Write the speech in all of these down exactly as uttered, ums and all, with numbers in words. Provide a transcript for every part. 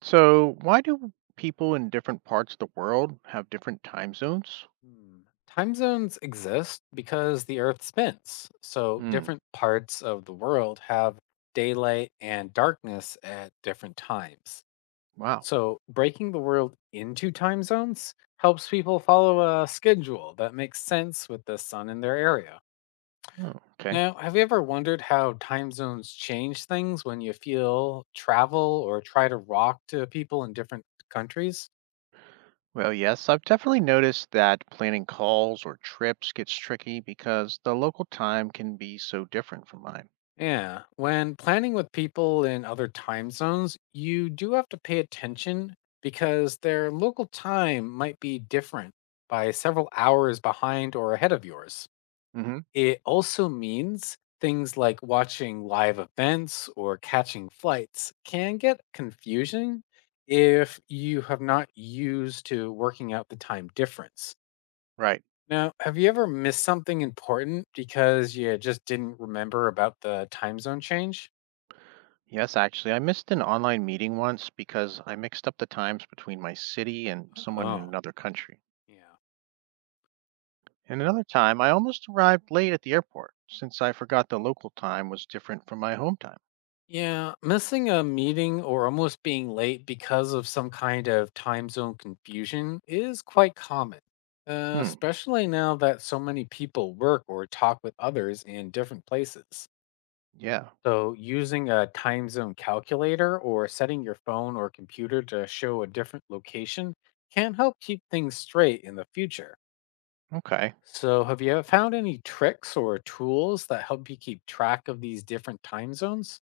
So, why do people in different parts of the world have different time zones? Hmm. Time zones exist because the Earth spins, so Hmm. different parts of the world have daylight and darkness at different times. Wow. So, breaking the world into time zones helps people follow a schedule that makes sense with the sun in their area. Oh, okay. Now, have you ever wondered how time zones change things when you feel, travel, or try to rock to people in different countries? Well, yes, I've definitely noticed that planning calls or trips gets tricky because the local time can be so different from mine. Yeah, when planning with people in other time zones, you do have to pay attention because their local time might be different by several hours behind or ahead of yours. Hmm. It also means things like watching live events or catching flights can get confusing if you have not used to working out the time difference. Right. Now, have you ever missed something important because you just didn't remember about the time zone change? Yes, actually, I missed an online meeting once because I mixed up the times between my city and someone in Oh, another country. yeah. And another time, I almost arrived late at the airport since I forgot the local time was different from my home time. Yeah, missing a meeting or almost being late because of some kind of time zone confusion is quite common, uh, Hmm. especially now that so many people work or talk with others in different places. Yeah. So, using a time zone calculator or setting your phone or computer to show a different location can help keep things straight in the future. Okay. So, have you found any tricks or tools that help you keep track of these different time zones?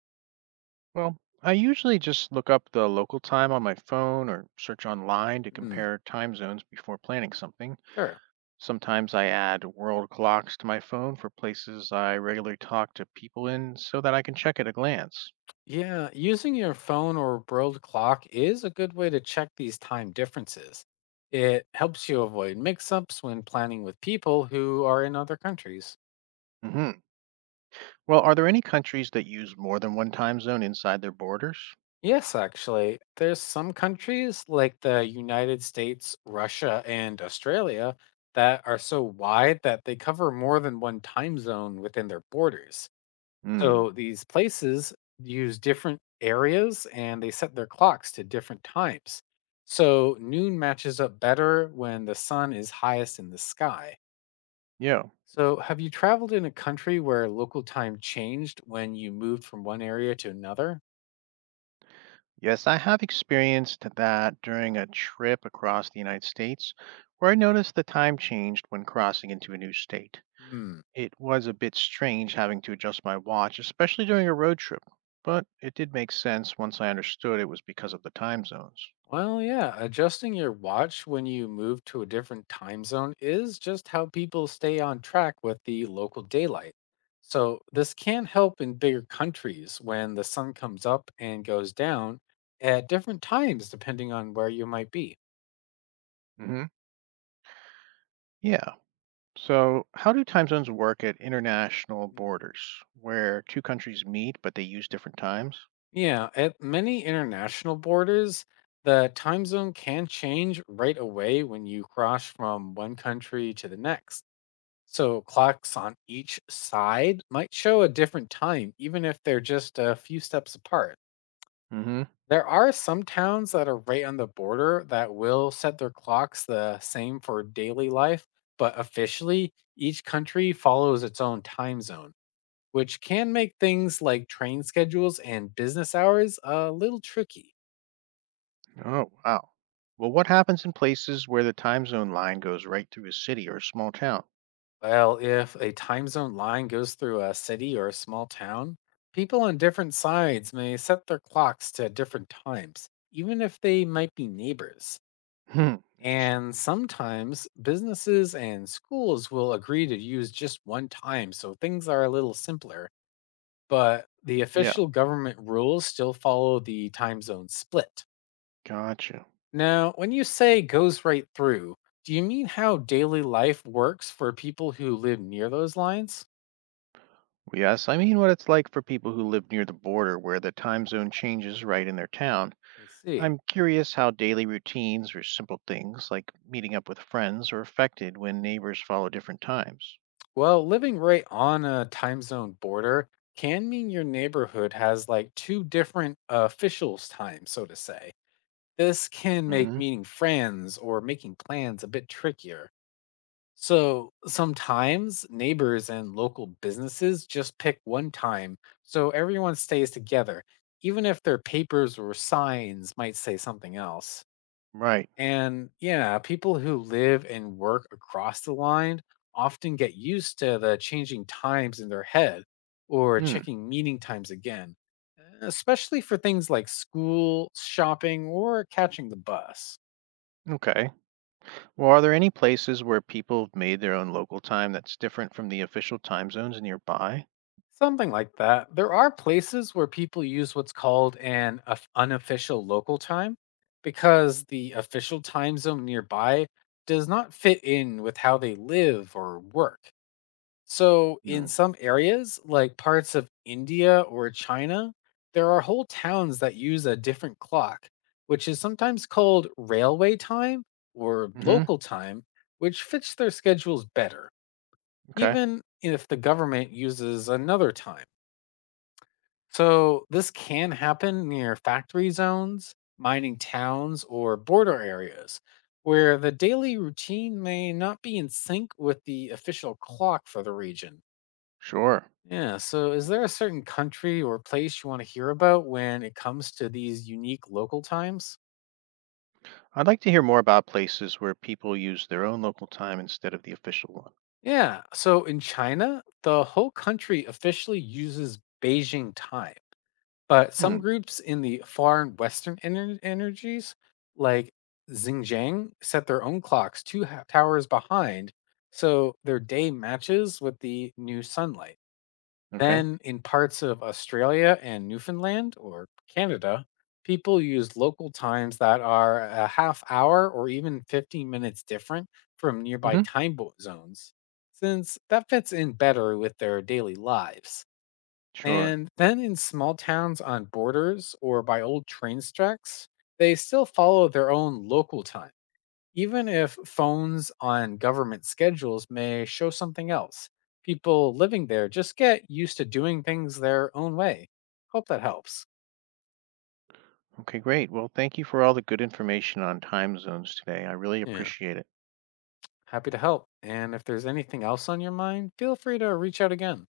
Well, I usually just look up the local time on my phone or search online to Hmm. compare time zones before planning something. Sure. Sometimes I add world clocks to my phone for places I regularly talk to people in so that I can check at a glance. Yeah, using your phone or world clock is a good way to check these time differences. It helps you avoid mix ups when planning with people who are in other countries. Hmm. Well, are there any countries that use more than one time zone inside their borders? Yes, actually, there's some countries like the United States, Russia, and Australia that are so wide that they cover more than one time zone within their borders. Hmm. So these places use different areas and they set their clocks to different times. So noon matches up better when the sun is highest in the sky. Yeah. So, have you traveled in a country where local time changed when you moved from one area to another? Yes, I have experienced that during a trip across the United States where I noticed the time changed when crossing into a new state. Hmm. It was a bit strange having to adjust my watch, especially during a road trip, but it did make sense once I understood it was because of the time zones. Well, yeah, adjusting your watch when you move to a different time zone is just how people stay on track with the local daylight. So, this can help in bigger countries when the sun comes up and goes down at different times, depending on where you might be. Hmm. Yeah. So, how do time zones work at international Hmm. borders where two countries meet but they use different times? Yeah, at many international borders, the time zone can change right away when you cross from one country to the next. So clocks on each side might show a different time, even if they're just a few steps apart. Hmm. There are some towns that are right on the border that will set their clocks the same for daily life, but officially, each country follows its own time zone, which can make things like train schedules and business hours a little tricky. Oh, wow. Well, what happens in places where the time zone line goes right through a city or a small town? Well, if a time zone line goes through a city or a small town, people on different sides may set their clocks to different times, even if they might be neighbors. Hmm, interesting. And sometimes businesses and schools will agree to use just one time, so things are a little simpler. But the Yeah, official government rules still follow the time zone split. gotcha. Now, when you say goes right through, do you mean how daily life works for people who live near those lines? Well, yes, I mean what it's like for people who live near the border where the time zone changes right in their town. I see. I'm curious how daily routines or simple things like meeting up with friends are affected when neighbors follow different times. Well, living right on a time zone border can mean your neighborhood has like two different officials' time, so to say. This can make Hmm. meeting friends or making plans a bit trickier. So sometimes neighbors and local businesses just pick one time so everyone stays together, even if their papers or signs might say something else. Right. And yeah, people who live and work across the line often get used to the changing times in their head or Hmm. checking meeting times again, especially for things like school, shopping, or catching the bus. Okay. Well, are there any places where people have made their own local time that's different from the official time zones nearby? Something like that. There are places where people use what's called an of- unofficial local time because the official time zone nearby does not fit in with how they live or work. So, in Hmm. some areas, like parts of India or China, there are whole towns that use a different clock, which is sometimes called railway time or Hmm. local time, which fits their schedules better, Okay. even if the government uses another time. So, this can happen near factory zones, mining towns, or border areas where the daily routine may not be in sync with the official clock for the region. Sure. Yeah. So, is there a certain country or place you want to hear about when it comes to these unique local times? I'd like to hear more about places where people use their own local time instead of the official Yeah. So, in China, the whole country officially uses Beijing time, but some one. groups in the far and western ener- energies, like Xinjiang, set their own clocks two ha- towers behind, so their day matches with the new sunlight. Hmm. Okay. Then, in parts of Australia and Newfoundland or Canada, people use local times that are a half hour or even fifteen minutes different from nearby Hmm. time bo- zones, since that fits in better with their daily lives. Sure. And then in small towns on borders or by old train tracks, they still follow their own local time even if phones on government schedules may show something else. People living there just get used to doing things their own way. Hope that helps. Okay, great. Well, thank you for all the good information on time zones today. I really Yeah. appreciate it. Happy to help. And if there's anything else on your mind, feel free to reach out again.